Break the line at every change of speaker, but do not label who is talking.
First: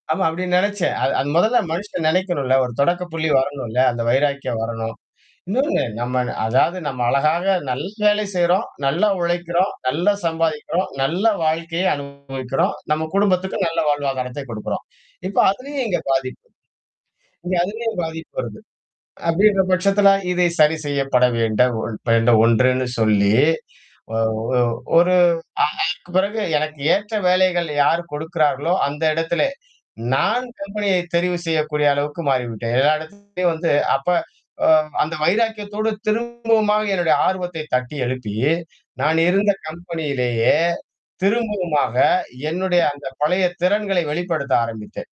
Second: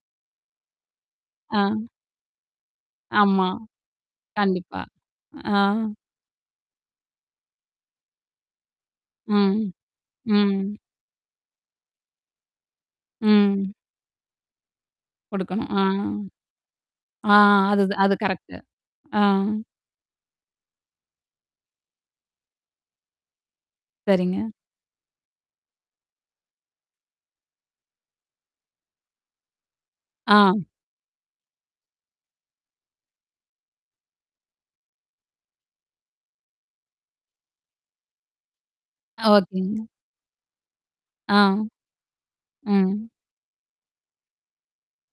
ஆமா, அப்படின்னு நினைச்சேன். அது அத முதல்ல
ஆ.
மனசுல நினைக்கணும் இல்ல. ஒரு தொடக்கப்புள்ளி
ஆமா.
வரணும் இல்ல. அந்த வைராக்கியம்
கண்டிப்பா.
வரணும்.
ஆ.
இன்னொன்னு, நம்ம ன் அதாவது, நம்ம அழகாக நல்ல வேலை செய்றோம். நல்லா
ம்.
உழைக்கிறோம். நல்லா
ம்.
சம்பாதிக்கிறோம். நல்ல வாழ்க்கையை அனுபவிக்கிறோம். நம்ம குடும்பத்துக்கும்
ம்.
நல்ல வாழ்வாதாரத்தை கொடுக்கிறோம். இப்ப
கொடுக்கணும். அ.
அதுலயும் இங்க பாதிப்பு.
ஆ.
இங்க
அதுத
அதுலயும்
அது
பாதிப்பு
கரெக்ட்.
வருது.
ஆ.
அப்படீன்ற பட்சத்துல இதை சரி செய்யப்பட வேண்ட ஒன் வேண்டு ஒண்றுன்னு சொல்லி, ஒ ஒ
சரிங்க.
ஒரு ஆ அதற்கு பிறகு, எனக்கு ஏற்ற வேலைகள் யார் கொடுக்கிறார்களோ அந்த இடத்திலே, நான்
ஆ.
கம்பெனியை தெரிவு செய்யக்கூடிய அளவுக்கு மாறிவிட்டேன். எல்லா இடத்துலயும் வந்து அப்ப உம் அந்த வைராக்கியத்தோடு திரும்பவுமாக என்னுடைய ஆர்வத்தைத் தட்டி எழுப்பி, நான்
ஆ,
இருந்த
ஓகேங்க.
கம்பெனியிலேயே
ஆ.
திரும்பவுமாக என்னுடைய
ம்.
அந்தப் பழைய திறன்களை வெளிப்படுத்த ஆரம்பித்தேன்.